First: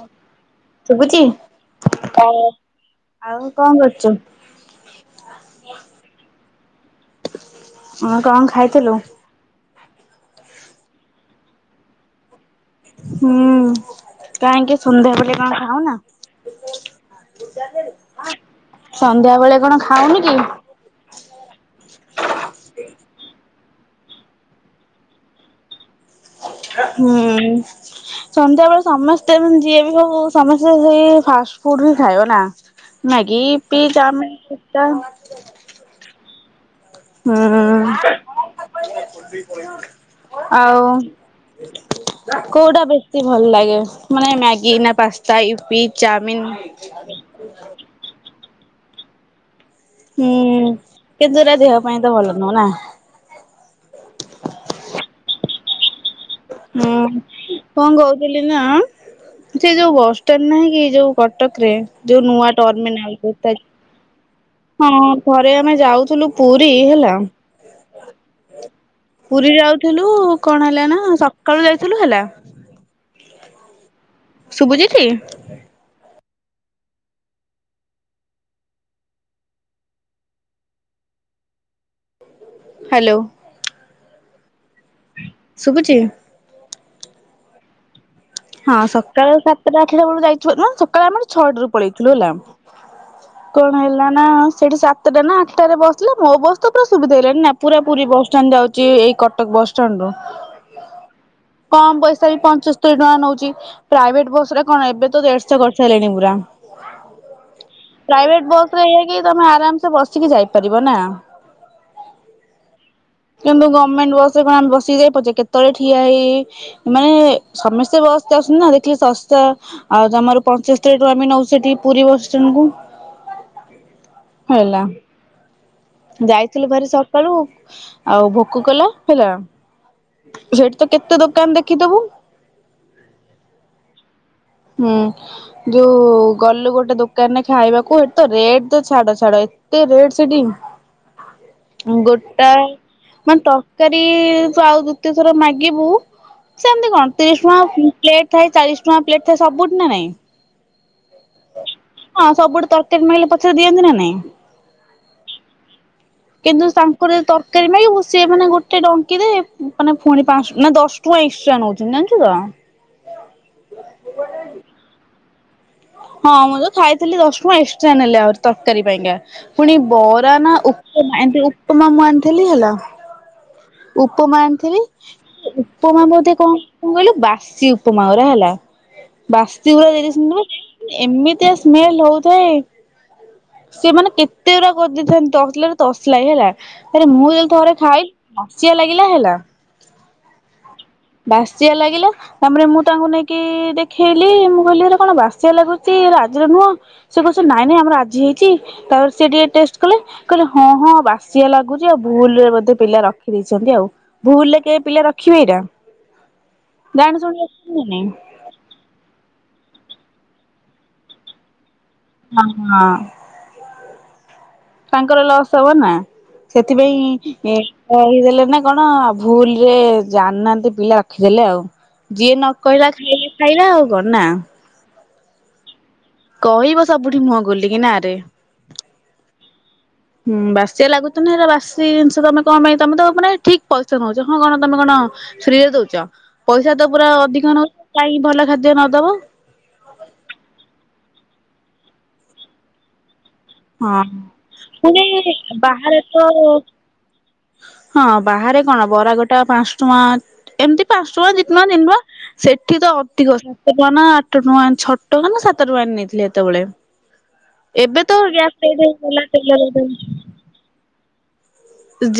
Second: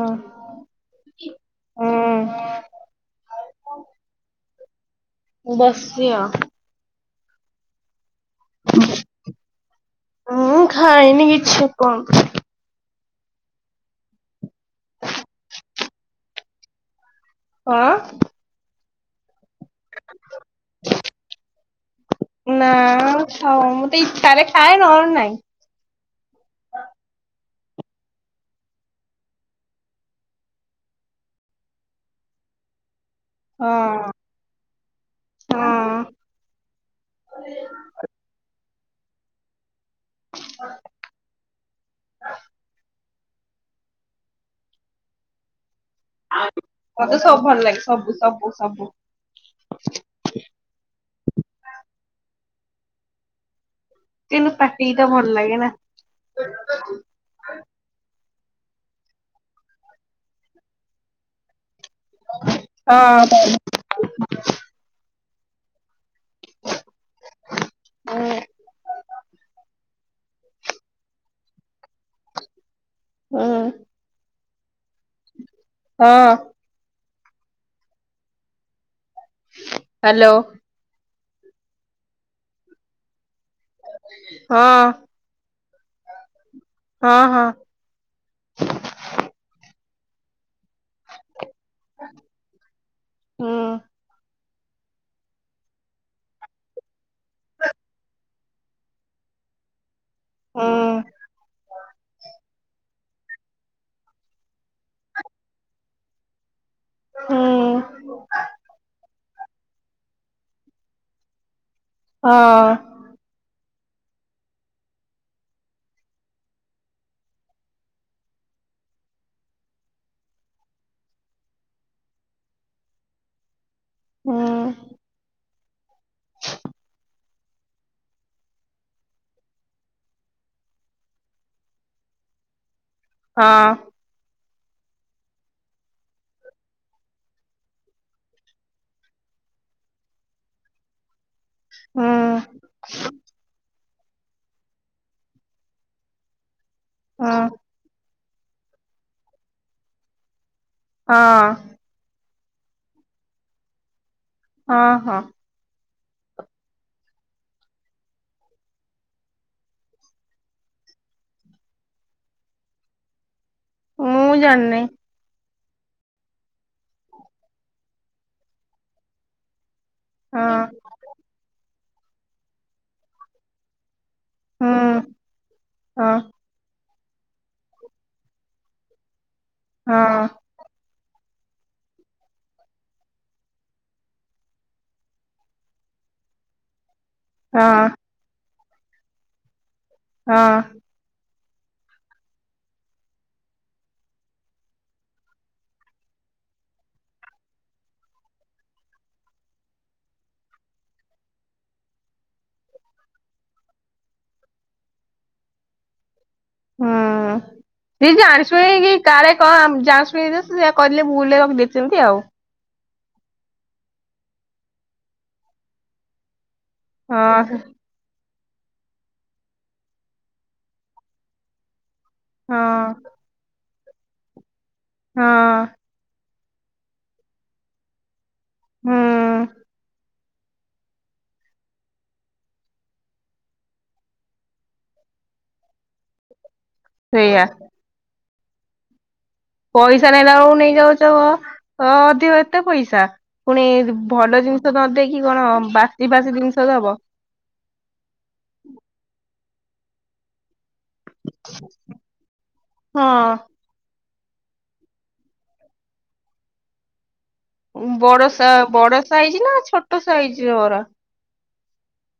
ହଁ। ଶୁଭୁଛି [unintelligible] ଆଉ କଣ କରୁଛୁ? ମୁଁ ବସିଛି ଆଉ। ଆଉ କଣ ଖାଇଥିଲୁ? ମୁଁ ଖାଇନି କିଛି ଏପନ୍ତ। ହୁଁ କାହିଁକି ସନ୍ଧ୍ୟା ବେଳେ କଣ ଖଉନା? ଅଁ? ସନ୍ଧ୍ୟାବେଳେ କଣ ଖାଉନି କି? ନା ଅ ମତେ ଇଚ୍ଛା ହେଲେ ଖାଏ ନହେଲେ ନାଇଁ। ହୁଁ। ସନ୍ଧ୍ୟାବେଳେ ସମସ୍ତେ ମାନେ ଯିଏ ବି ହଉ ସମସ୍ତେ ସେଇ ଫାଷ୍ଟ ଫୁଡ ହି ଖାଇବ ନା? ମ୍ୟାଗି ଇପି ହଁ ଚାଓମିନ ପିସ୍ତା। ହଁ ହୁଁ। ଆଉ କୋଉଟା ବେ ସି ଭଲ ଲାଗେ ମାନେ ମ୍ୟାଗି ନା ପାସ୍ତା ୟୁପି? ମତେ ସବୁ ଭଲ ଲାଗେ ସବୁ ସବୁ ସବୁ। ହୁଁ କିନ୍ତୁ ହେରା ଦେହ ପାଇଁ ତ ଭଲ ନୁହଁ ନା? କିନ୍ତୁ ପାଟିକି ତ ଭଲ ଲାଗେ ନା? ହୁଁ କଣ କହୁଥିଲି ନା ସେ ଯୋଉ ବସଷ୍ଟାଣ୍ଡ ନାହିଁ କି ଯୋଉ କଟକ ରେ ଯୋଉ ନୂଆ ଟର୍ମିନାଲ ହଁ କୁତ ହଁ ଥରେ ଆମେ ଯାଉଥିଲୁ ପୁରୀ ହେଲା ହୁଁ। ପୁରୀ ଯାଉଥିଲୁ କଣ ହେଲା ନା ସକାଳୁ ଯାଇଥିଲୁ ହେଲା। ହଁ। ଶୁଭୁଚି ଟି? ହଁ। ହାଲୋ। ହାଲୋ। ହଁ। ଶୁଭୁଛି? ହଁ ହଁ। ହଁ ସକାଳେ ସାତଟା ଆଠଟା ବେଳକୁ ଯାଇଛୁ ଆମେ। ସକାଳେ ଆମେ ଛଅଟା ରୁ ପଳେଇଥିଲୁ ହେଲା ହୁଁ କଣ ହେଲା ନା ସେଠି ସା ସାତ ଟା ନା ଆଠଟାରେ ବସିଲେ ମୋ ବସ୍ ତ ପୁରା ସୁବିଧା ହେଇଗଲାଣି ନା ପୁରା ପୁରୀ ବସ ଷ୍ଟାଣ୍ଡ ଯାଉଛି ଏଇ କଟକ ବସ ଷ୍ଟାଣ୍ଡ ରୁ ହୁଁ କମ ପଇସା ବି ପଞ୍ଚସ୍ତରୀ ଟଙ୍କା ନଉ ଛି ପ୍ରାଇଭେଟ ବସଗୁରା କଣ ଏବେ ତ ଦେଢଶହ କରି ସାରିହେଲେଣି ପୁରା। ହୁଁ ପ୍ରାଇଭେଟ ବସରେ ଏଇଆ କି ତମେ ଆରାମସେ ବସିକି ଯାଇପାରିବ ନା। ହଁ। କିନ୍ତୁ ଗଭର୍ଣ୍ଣମେଣ୍ଟ ବସ ରେ କଣ ବସିକି ଯାଇ ପାରୁଛେ କେତେବେଳେ ଠିଆ ହେଇ ହେଇ ମାନେ ସମସ୍ତେ ବ ତା ଅଛନ୍ତି ନା ଦେଖିଲେ ଶସ୍ତା ଆଉ ତମର ପଚସ୍ତୁରୀ ଟଙ୍କା ବି ନେଉଚି ସେଠି ପୁରୀ ବସଷ୍ଟାଣ୍ଡ କୁ। ହୁଁ ହେଲା। ଯାଇଥିଲୁ ଭାରି ସକାଳୁ ଆଉ ଭୋକ କଲା ହେଲା। ସେଠି ତ କେତେ ଦୋକାନ ଦେଖିଥବୁ। ହଁ। ହୁଁ ଯୋଉ ଗଲୁ ଗୋଟେ ଦୋକାନରେ ଖାଇବାକୁ ଏଠି ତ ରେଟ ତ ଛାଡ ଛାଡ ଏ ଏତେ ରେଟ୍ ସେଟି ହୁଁ ଗୋଟା ମାନେ ଟ ତରକାରୀ ତ ଆଉ ଦୁତୀୟ ଥର ମାଗିବୁ ସେମିତି କଣ ହଁ ତିରିଶ ଟଙ୍କା ପ୍ଲେଟ ଥାଏ ଚାଳିଶ ଟଙ୍କା ପ୍ଲେଟ ଥାଏ ସବୁଟି ନା ନାଇଁ? ହଁ। ହଁ ସବୁଠି ତରକାରୀ ମାଗିଲେ ପଛରେ ଦିଅନ୍ତି ନା ନାଇଁ? ହଁ ହଁ। କିନ୍ତୁ ତାଙ୍କର ତରକାରୀ ନାଇ ସେ ମାନେ ଗୋଟେ ଡଙ୍କି ଦେବେ ମାନେ ଫୁଣି ପାଞ୍ଚ ନା ଦଶ ତୁ ଏକ୍ସ୍ରା ନଉଚନ୍ତି ଜାନଚୁ ତ। ମୁଁ ଜାନନି। ହଁ ମୁଁ ତ ଖାଇଥିଲି ଦଶ ଟଙ୍କା ଏକ୍ସଟ୍ରା ନେଲେ ଆହୁରି ତରକାରୀ ପାଇଁ କା ଫୁଣି ବରା ହଁ ନା ଉ [unintelligible] ଏମିତି ଉପମା ମୁଁ ଆଣିଥିଲି ହେଲା। ଉପମା ଆଣିଥିବି ହୁଁ ଉପମା ହଁ ବୋଧେ କଁ ମୁ କହିଲି ବାସି ଉପମାଉରା ହେଲା ବାସି ପୁରା ଦେଇ ହଁ ଦେଇଛନ୍ତି। ଏମିତିଆ ସ୍ମେଲ ହଉଥାଏ। ସେମାନେ କେତେ ଗୁଡା କରିଦେଇଥାନ୍ତି ତସଲାରେ ତସଲାଏ ହେଲା। ଆରେ ମୁଁ ଯାଇକି ଥରେ ହଁ ଖାଇଲି ନସିଆ ଲାଗିଲା ହେଲା। ହଁ। ବାସିଆ ଲାଗିଲା। ତାପରେ ମୁଁ ତାଙ୍କୁ ନେଇକି ଦେଖେଇଲି, ମୁଁ କହିଲି ଏରା କଣ ବାସିଆ ଲାଗୁଚି ଆଜିର ନୁହଁ? ସେ କହୁଛି ନାଇଁ ନାଇଁ ଆମର ଆଜି ହେଇଛି। ତାପରେ ସିଏ ଟିକେ ଟେଷ୍ଟ କଲେ, କହିଲେ ହଁ ହଁ ବାସିଆ ଲାଗୁଛି ଆଉ ଭୁଲରେ ବୋଧେ ପିଲା ର ରଖି ଦେଇେଇଛନ୍ତି ଆଉ, ଭୁଲରେ କିଏ ପିଲା ରଖିବେ ଏଇଟା। ହୁଁ, ଜାଣି ଶୁଣି ରଖିଛନ୍ତି ନା ନାଇଁ ସେ ଜାଣି ଶୁଣିକି କାଲେ କଣ ଆ ଜା ଶୁଣି ସେଇଆ କହିଦେଲେ ମୁଁ ଭୁଲରେ ରଖିଦେଇଥିଲି ଆଉ। ହଁ ହଁ। ତାଙ୍କର ଲସ୍ ହବ ନା, ସେଥିପାଇଁ ଇ ହଁ କହିଦେଲେ ନା କଣ ଭୁଲ ରେ ଜାଣିନାହାନ୍ତି ପିଲା ରଖିଦେଲେ ଆଉ। ଯିଏ ନ ହଁ କହିଲା ଖାଇଲା ଖାଇଲା ଆଉ କଣ ନାଁ। ହଁ। କହିବ ସବୁଠି ମୁହଁ ଖୋଲିକି ନାରେ। ହୁଁ। ହୁଁ ବାସିଆ ଲାଗୁତୁନି ଏରା ବାସି ଜିନିଷ ତମେ କଣ ପାଇଁ ତମେ ତ ମାନେ ଠିକ ପଇସା ନଉଛ ହଁ କଣ ତମେ କଣ ଫ୍ରି ରେ ଦଉଛ ପଇସା ତ ପୁରା ସେଇଆ ଅଧିକ ନଉଛ କାହିଁ ଭଲ ଖାଦ୍ୟ ନ ଦବ। ପଇସା ନେଲା ବେଳକୁ ନେଇଯାଉଛ ଅ ଅ ଅଧିକ ଏତେ ପଇସା। ପୁଣି ହଁ। ଭଲ ଜିନିଷ ପୁଣି ନଦେଇକି କଣ ବାହାରେ ତ ବାସି ଫାସି ଜିନିଷ ଦବ। ହଁ ବାହାରେ କଣ, ବରା ଗୋଟାକ ପାଞ୍ଚ ଟଙ୍କା। ଏମିତି ପାଞ୍ଚ ଟଙ୍କା, ଦି ଟଙ୍କା, ତିନଟଙ୍କା ସେଠି ତ ହଁ ଅଧିକ। ସାତ ଟଙ୍କା ନାଁ ଆଠ ଟଙ୍କା, ଛଅ ଟଙ୍କା ନା ସାତ ଟଙ୍କା ଏ ନେଇଥିଲେ ସେତେବେଳେ। ଏବେ ତ ବଡସା ଗ୍ୟାସ ରେଟ୍ ବଡ ହେଇଗଲା ସାଇଜ ତେଲ ନାଁ ଛୋଟ ରେଟ୍ ସାଇଜର ବରା।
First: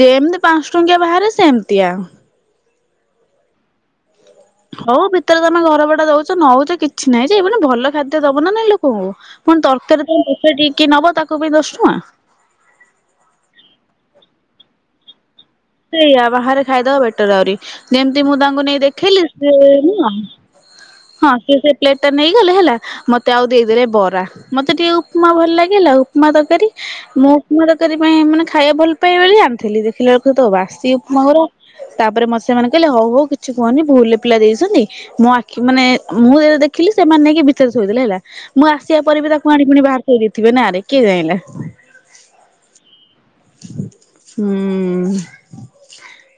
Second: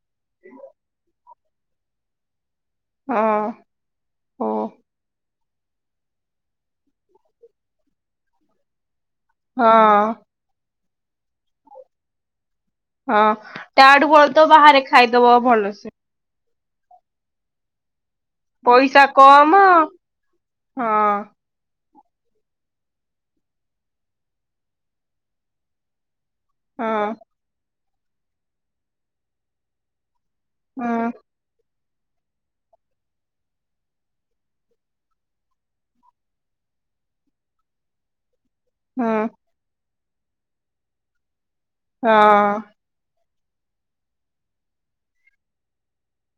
ଯେମତି ପାଞ୍ଚ ଟଙ୍କିଆ ବାହାରେ ସେମିତି ଆ। ହଁ ଅ। ହଉ ଭିତରେ ତମେ ଘର ବଡା ଦଉଛ, ନ ହଉଛ କିଛି ନାହିଁ ଯେ ମାନ ଭଲ ଖାଦ୍ୟ ଦବ ନା ନାଇଁ ଲୋକଙ୍କୁ। ପୁଣି ତରକାରୀ ହଁ ତ ବସ ଟିକେ ନବ ତାକୁ ବି ଦଶ ଟଙ୍କା। ହଁ ତାଡୁ ଭଲ ତ ବାହାରେ ଖାଇଦବ ଭଲସେ। ସେଇଆ ବାହାରେ ଖାଇଦବା ବେଟର ଆହୁରି। ଯେମିତି ମୁଁ ତାଙ୍କୁ ନେଇ ପଇସା ଦେଖେଇଲି ସେ କମ ନୁହଁ, ହଁ ସେ ପ୍ଲେଟ୍ ଟା ନେଇଗଲେ ହେଲା ମତେ ଆଉ ଦେଇଦେଲେ ବରା ମତେ ଟିକେ ଉପମା ଭଲ ଲାଗିଲା ଆଉ। ଉପମା ତରକାରୀ ହଁ ମୁଁ ଉପମା ତରକାରୀ ପାଇଁ ମାନେ ଖାଇବା ଭଲ ପାଏ ବୋଲି ଆଣିଥିଲି ଦେଖିଲା ବେଳକୁ ତୁ ତ ବାସି ହଁ ଉପମା ଘର ତାପରେ ମ ସେମାନେ କହିଲେ ହଉ ହଉ କିଛି କୁହନି ଭୁଲ ରେ ପିଲା ଦେଇଛନ୍ତି। ମୋ ଆଖି ମାନେ ମୁଁ ଯେ ଦେଖିଲି ସେମାନେ ନେଇକି ଭିତରେ ଥୋଇଦେଲେ ହେଲା। ମୁଁ ଆସିବା ପରେ ହଁ ବି ତାକୁ ଆଣି ପୁଣି ବାହାର ଥୋଇଦେଇଥିବେ ନାରେ କିଏ ଜାଣିଲା। ହଁ। ହୁଁ।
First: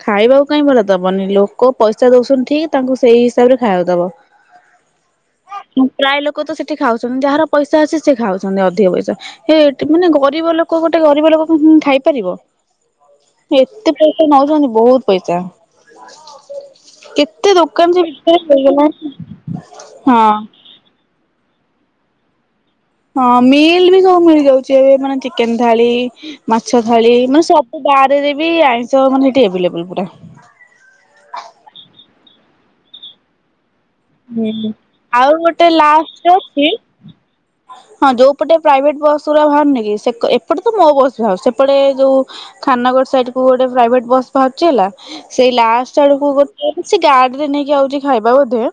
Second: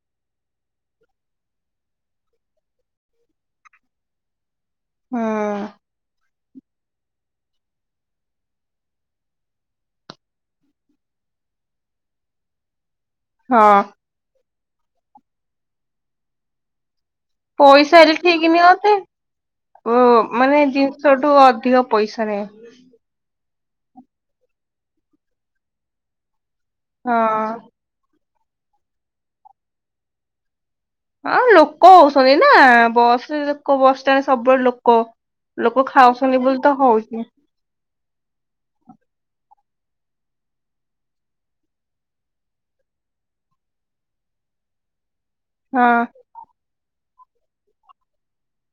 ଖାଇବାକୁ କାଇଁ ଭଲ ଦବନି ଲୋକ ପଇସା ଦଉଛନ୍ତି ଠିକ ତାଙ୍କୁ ସେଇ ହିସାବ ରେ ଖାଇବାକୁ ଦବ। [unintelligible] ହଁ। ପ୍ରାୟ ଲୋକ ତ ସେଠି ଖାଉଛନ୍ତି, ଯାହାର ପଇସା ଅଛି ସେ ଖାଉଛନ୍ତି ଅଧିକ ପଇସା। ସେ ଏଠି ମାନେ ଗରିବ ଲୋକ ଗୋଟେ ଗରିବ ଲୋକ କଣ ଖାଇପାରିବ ହଁ ଏତେ ପଇ ନଉଛନ୍ତି ବହୁତ ପଇସା, କେ ତେ ଦୋକାନ ତା ପଇସାରେ ଭିତରେ ଠିକ ନିଅନ୍ତେ ହେଇଗଲାଣି, ହଁ। ସୋଠୁ ଅଧିକ ପଇସା ରେ ହଁ ମିଲ୍ ବି ସବୁ ମିଳିଯାଉଛି, ଏବେ ମାନେ ଚିକେନ ଥାଳି, ମାଛ ଥାଳି ମାନେ ହଁ ସବୁ ବାଆରେ ଦେବି ଆଇଁଷ ମାନେ ସେଠି ଆଭେଲେବୁଲ୍ ପୁରା। ହଁ ଲୋକ ହଉଛନ୍ତି ନା ବସରେ ଲୋକ ବସ ଜ ହୁଁ। ସବୁବେଳେ ଲୋକ ଆଉ ଗୋଟେ ଲୋକ ଲାଷ୍ଟ ଖାଉଛନ୍ତି ବୋଲି ଅଛି ତ ହଉଛି। ହଁ, ଯୋଉପଟେ ପ୍ରାଇଭେଟ ବସ ପୁରା ବାହାରୁନ କି ଏପଟେ ତ ମୋ ବସ ବା ସେପଟେ ଯୋଉ ଖାନନଗର ସାଇଡକୁ ଗୋଟେ ପ୍ରାଇଭେଟ ବସ୍। ବାଚି ହେଲା ସେଇ ଲାଷ୍ଟ ହଁ ଆଡକୁ ଗୋଟେ ଗାଡିରେ ନେଇକି ଆଉଛି ଖାଇବା ବୋଧେ।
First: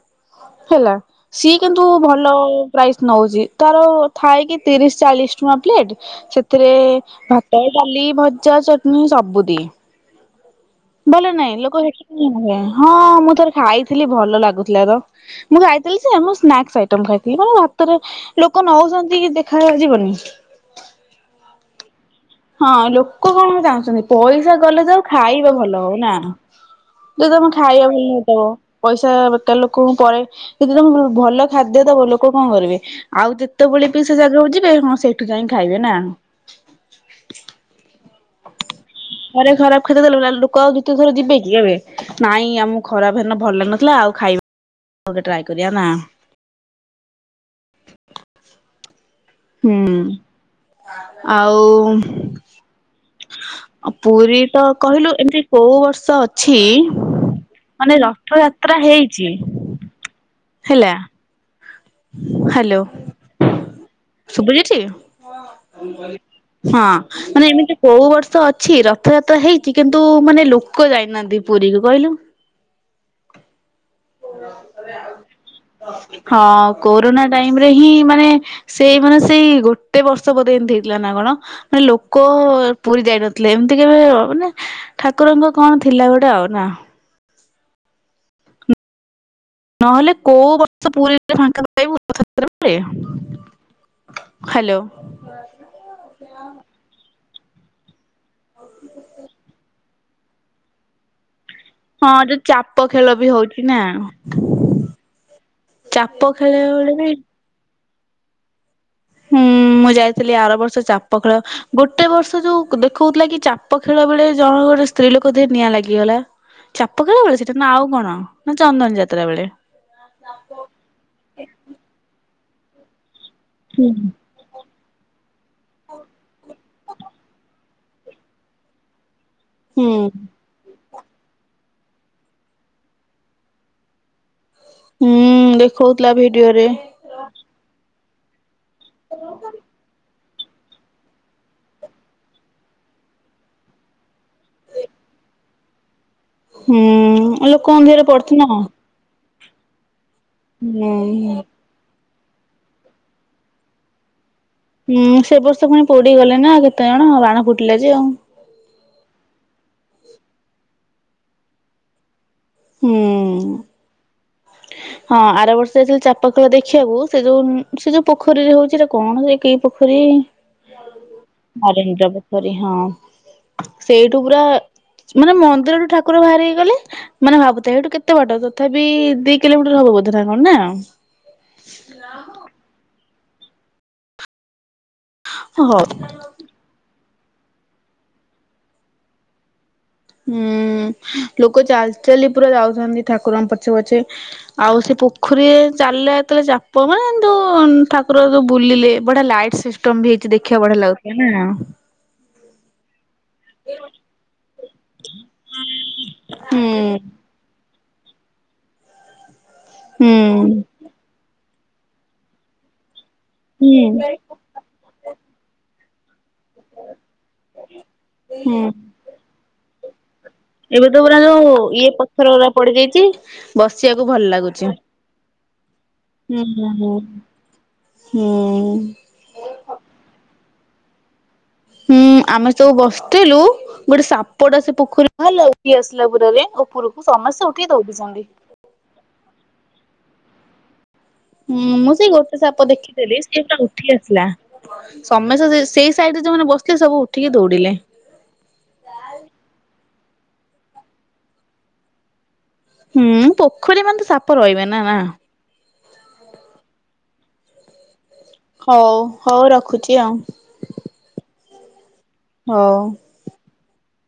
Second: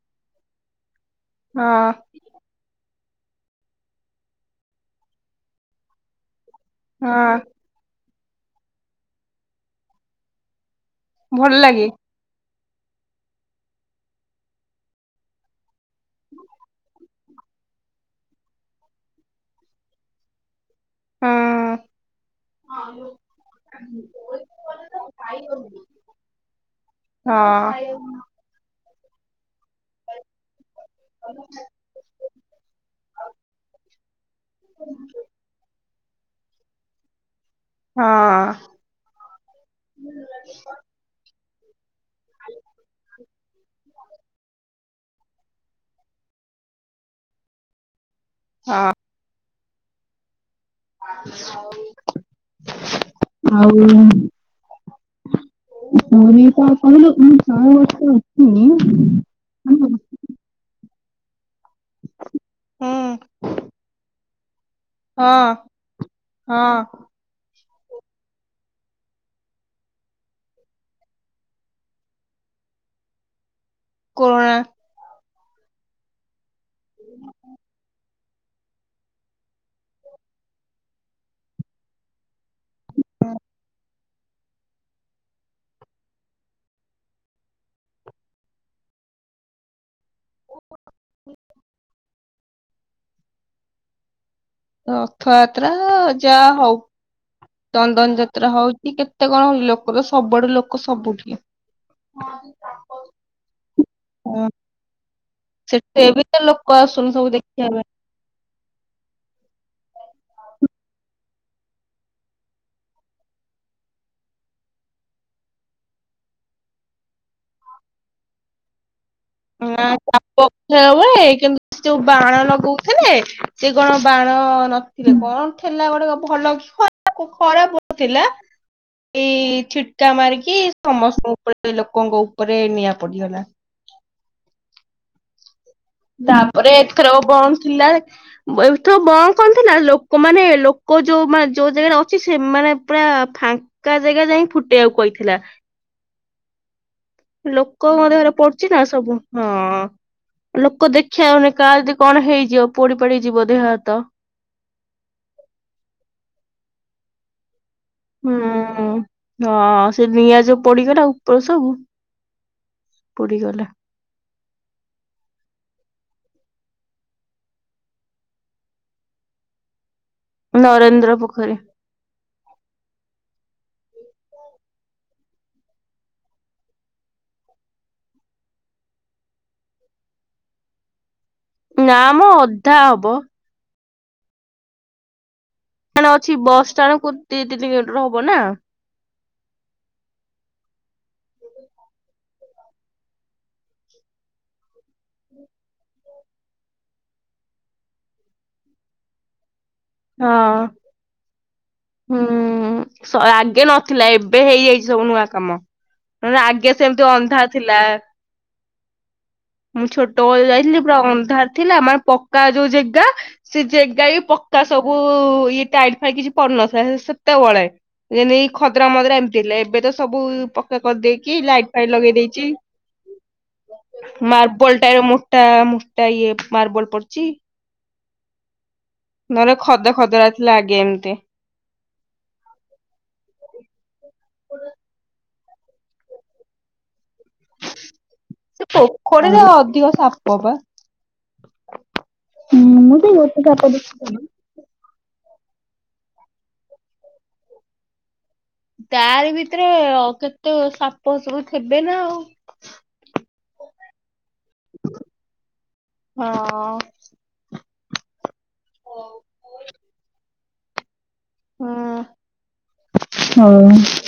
ହେଲା ସିଏ କିନ୍ତୁ ହଁ ଭଲ ପ୍ରାଇସ୍ ନଉଛି ତାର ଥାଇକି ତିରିଶ ଚାଳିଶ ଟଙ୍କା ପ୍ଲେଟ ସେଥିରେ ହଁ ଭାତ ଡାଲି, ଭଜା, ଚଟଣି, ସବୁ ଦିଏ। ଭଲ ନାଇଁ ଲୋକ ହେ ହଁ ମୁଁ ଥରେ ଖାଇଥିଲି ଭଲ ଲାଗୁଥିଲା ତ। ମୁଁ ଯାଇଥିଲି ସ ମୁଁ ସ୍ନାକ୍ସ ଆଇଟମ ଖାଇଥିଲି ମାନ ଭାତରେ ଲୋକ ନଉଛନ୍ତି କି ଦେଖାଯିବନି। ହଁ ହଁ ଲୋକ କଣ ଚାହୁଁଛନ୍ତି ପଇସା ଗଲେ ଯାଉ ଖାଇବା ଭଲ ହଉ ନା ଯଦି ହଁ ତମେ ଖାଇବା ଭଲ ହେଇଥିବ ପଇସା ବେକାର ଲୋକଙ୍କୁ ପରେ ଯଦି ତମେ ଭଲ ଖାଦ୍ୟ। ଦେଇଦବ ଲୋକ କଣ କରିବେ ଆଉ ଯେତେବେଳେ ବି ସେ ଜାଗାକୁ ଯିବେ କଣ ସେଇଠୁ ଯାଇି ଖାଇବେ ନା। ହଁ। ହୁଁ। ଥରେ ଖରାପ ଖାଦ୍ୟ ଦେଲେ ଲୋକ ଆଉ ଦିତିୟ ଥର ଯିବେ କି କେବେ ନାଇଁ ଆମକୁ ଖରାପ ହେ ଭଲ ଲାଗୁନଥିଲା ଆଉ ଖାଇବ। ଗୋଟେ ଟ୍ରାଇ କରିବା ନା। ହଁ। ହୁଁ ଆଉ ଆ ଆଉ ପୁରୀ ତ କହିଲୁ ଏମତି କୋଉ ବର୍ଷ ପୁରୀ ଅଛି ତ କହିଲୁ ମୁଁ ଶହେ ବର୍ଷ ମାନେ ର ଉଠିନି ରଥଯାତ୍ରା ହେଇଛି ହେଲା। ହେଲା ହାଲୋ ହୁଁ ଶୁଭୁଚିଟି। ହଁ ହଁ। ମାନେ ଏମିତି କୋଉ ବର୍ଷ ଅଛି ରଥଯାତ୍ରା ହେଇଛି କିନ୍ତୁ ମାନେ ଲୋକ ଯାଇନାହାନ୍ତି ପୁରୀକୁ କହିଲୁ? କୋରୋଣା ହଁ କୋରୋନା ଟାଇମରେ ହିଁ ମାନେ ସେଇ ମାନେ ସେଇ ଗୋଟେ ବର୍ଷ ବଧେ ଏମିତି ହେଇଥିଲା ନା କଣ? ମାନେ ଲୋକ ପୁରୀ ଯାଇନଥିଲେ ଏମିତି କେବେ ମାନେ ଠାକୁରଙ୍କ କଣ ଥିଲା ଗୋଟେ ଆଉ ନା ନହେଲେ କୋଉ ବର୍ଷ ପୁରୀରେ ଫାଙ୍କା ପାଇବୁତ ପୁରୀରେ। ରଥଯାତ୍ରା ଯାହା ହଉ ଚନ୍ଦନ ଯାତ ଯାତ୍ରା ହଉଛି କେତେ କଣ ହଉ ଲୋକର ସବୁଆଡୁ ଲୋକ ସବୁଠି। ହଁ, ଯୋଉ ଚାପ ଖେଳବି ହଉଛି ନା। ହଁ ସେଠି ବି ଚାପ ତ ଲୋକ ଖେଳିବା ବେଳେ ବି ଆସୁଛନ୍ତି [inaudible] ହୁଁ, ମୁଁ ଯାଇଥିଲି ଆର ବର୍ଷ ଚାପ ଖେଳ ଗୋଟେ ବର୍ଷ ଯୋଉ ଦେଖଉଥିଲା କି ଚାପ ଖେଳ ବେଳେ ଜଣ ଗୋଟେ ସ୍ତ୍ରୀ ଲୋକ ଦିହରେ ନିଆଁ ଲାଗିଗଲା। ଚାପ ଖେଳବେଳେ ସେଇଟା ନା ଆଉ କଣ ନା ଚନ୍ଦନ ଯାତ୍ରା ବେଳେ। ନା ଚାପଖେଳ ବେଳେ କିନ୍ତୁ ଯୋଉ ବାଣ ଲଗଉଥିଲେ ସେ କଣ ବାଣ ହ ନଥିଲେ କଣ ଥିଲା ଗୋଟେ ଭଲ କି ଖରାପ ଖରାପ ଥିଲା କି ହୁଁ। ଛିଟକା ମାରିକି କି ସମସ୍ତଙ୍କ ଉପରେ ଲୋକଙ୍କ ଉପରେ ନିଆଁ ପଡିଗଲା। ହୁଁ ଦେଖ ତାପରେ ଏଥରକ କଣ ଥିଲା ଏଥ ବଣ କଣ ଥିଲା ଲୋକ। ମାନେ ଲୋକ ଯୋଉ ମାନେ ଯୋଉ ଜାଗାରେ ଅଛି ସେମାନେ ପୁରା ଫା କା ଯେଗା ଯାଇ ଫୁଟେଇବାକୁ କହିଥିଲା ହୁଁ ଲୋକଙ୍କ ଦେହରେ ପଡୁଛିନା କଣ? ସବୁ ହଁ ଲୋକ ହୁଁ ଦେଖିବାନି କା ଦେ କଣ ହେଇଯିବ ପୋଡି ପାଡି ଯିବ ଦେହ ହାତ ହୁଁ ସେ ବର୍ଷ ପୁଣି ପୋଡିଗଲେ ନା କେତେଜଣ ବାଣ ଫୁଟିଲା ଯେ ଆଉ ହୁଁ ହଁ ସେ ନିଆଁ ଯୋଉ ପୋଡ଼ିଗଲା ଉପର ସବୁ ହୁଁ। ପୋଡିଗଲା। [inaudible] ହଁ ଆର ବର୍ଷ ଯାଇଥିଲ ଚାପ ଖେଳ ଦେଖିବାକୁ ସେ ଯୋଉ ସେ ଯୋଉ ପୋଖରୀରେ ହଉଛି ସେଇଟା କଣ ସେ ପେଖାରି ନରେନ୍ଦ୍ର ପୋଖରୀ ନରେନ୍ଦ୍ର ପୋଖରୀ ହଁ। ସେଇଠୁ ପୁରା ମାନେ ମନ୍ଦିରଠୁ ଠାକୁର ବାହାରିକି ହେଇଗଲେ ମାନେ ଭାବୁଥା ଏଇଠୁ କେତେ ବାଟ ତଥାପି ଦି କିଲୋମିଟର ହବ ବୋଧେ ନା କଣ ନା? ନା ମ ଅଧା ହବ। ହଉ କଣ ଅଛି ବସ୍ ଟାଣ୍ଡକୁ ଦି ତିନି କିଲୋମିଟର ହବ ନା? ହୁଁ ଲୋକ ଚାଲି ଚାଲି ପୁରା ଯାଉଛନ୍ତି ଠାକୁରଙ୍କ ପଛେ ପଛେ ଆଉ ସେ ପୋଖରୀରେ ଚାଲିଲା ଯେତେବେଳେ ଚାପ ମାନେ ଯୋଉ ଠାକୁର ଯୋଉ ବୁଲିଲେ ବଢିଆ ଲାଇଟ ସିଷ୍ଟମ ହେଇଛି ହଁ। ଦେଖିବାକୁ ବଢିଆ ଲାଗୁଥିଲା ନା। ହୁଁ ଆଗେ ନଥିଲା ଏବେ ହେଇଯାଇଛି ସବୁ ନୂଆ କାମ ନ ହେଲେ ଆଗେ ହୁଁ ସେମତି ଅନ୍ଧାର ଥିଲା। ମୁଁ ହୁଁ ଛୋଟବେଳ ଯାଇଥିଲି ପୁରା ଅନ୍ଧାର ଥିଲା ମାନେ ପକ୍କା ଯୋଉ ଜେଗା ସେ ଜାଗା ହୁଁ ବି ପକ୍କା ସବୁ ଇଏ ଟାଇଲି ଫାଇଲି କିଛି ପଡିନଥାଏ ସେତେବେଳେ ଯେମତି ହୁଁ ଖଦ୍ରା ମଦ୍ରା ଏମିତି ଲେ ଏବେ ତ ସବୁ ପକ୍କା ଏବେ ତ ପୁରା କରିଦେଇକି ଯୋଉ ଲାଇଟ୍ ଫାଇଟ ଇଏ ଲଗେଇ ପଥର ଦେଇଛି ଗୁରା ପଡିଯାଇଛି ବସିବାକୁ ଭଲ ଲାଗୁଛି ମାର୍ବଲ ଟା ମୁ ମୋଟା ମୋଟା ଇଏ ମାର୍ବଲ ପଡଛି ହଁ। ମାନେ ଖଦ ଖଦରା ଥିଲା ଆଗେ ଏମିତି ହୁଁ ଆମେ ସବୁ ବସିଥିଲୁ ଗୋଟେ ସାପଟେ ଆସି ପୋଖରୀରେ ବାହାରିଲା ଉଠି ଆସିଲା ପୁରାରେ ଉପରକୁ ସମସ୍ତେ ଉଠିକି ଦଉଡିଛନ୍ତି ସେ ପୋଖରୀରେ ଅଧିକ ସାପ ପା। ହୁଁ ମୁଁ ସେଇ ଗୋଟେ ସାପ ମୁଁ ତ ଦେଖିଥିଲି ଗୋଟେ ସେ ତ ସାପ ଉଠି ଆସିଲା। ସମସ୍ତେ ସେଇ ସାଇଡରେ ଯେଉଁମାନେ ବସିଥିଲେ ସବୁ ଉଠିକି ଦୌଡିଲେ। ତାରି ଭିତରେ କେତେ ସାପ ସବୁଥିବେ ନା ଆଉ ହୁଁ ପୋଖରୀ ମାନେ ତ ସାପ ରହିବେ ନା ନା? ହଁ। ହଉ ହଉ ରଖୁଛି ଆଉ। ହଁ। ହଉ। ହଉ।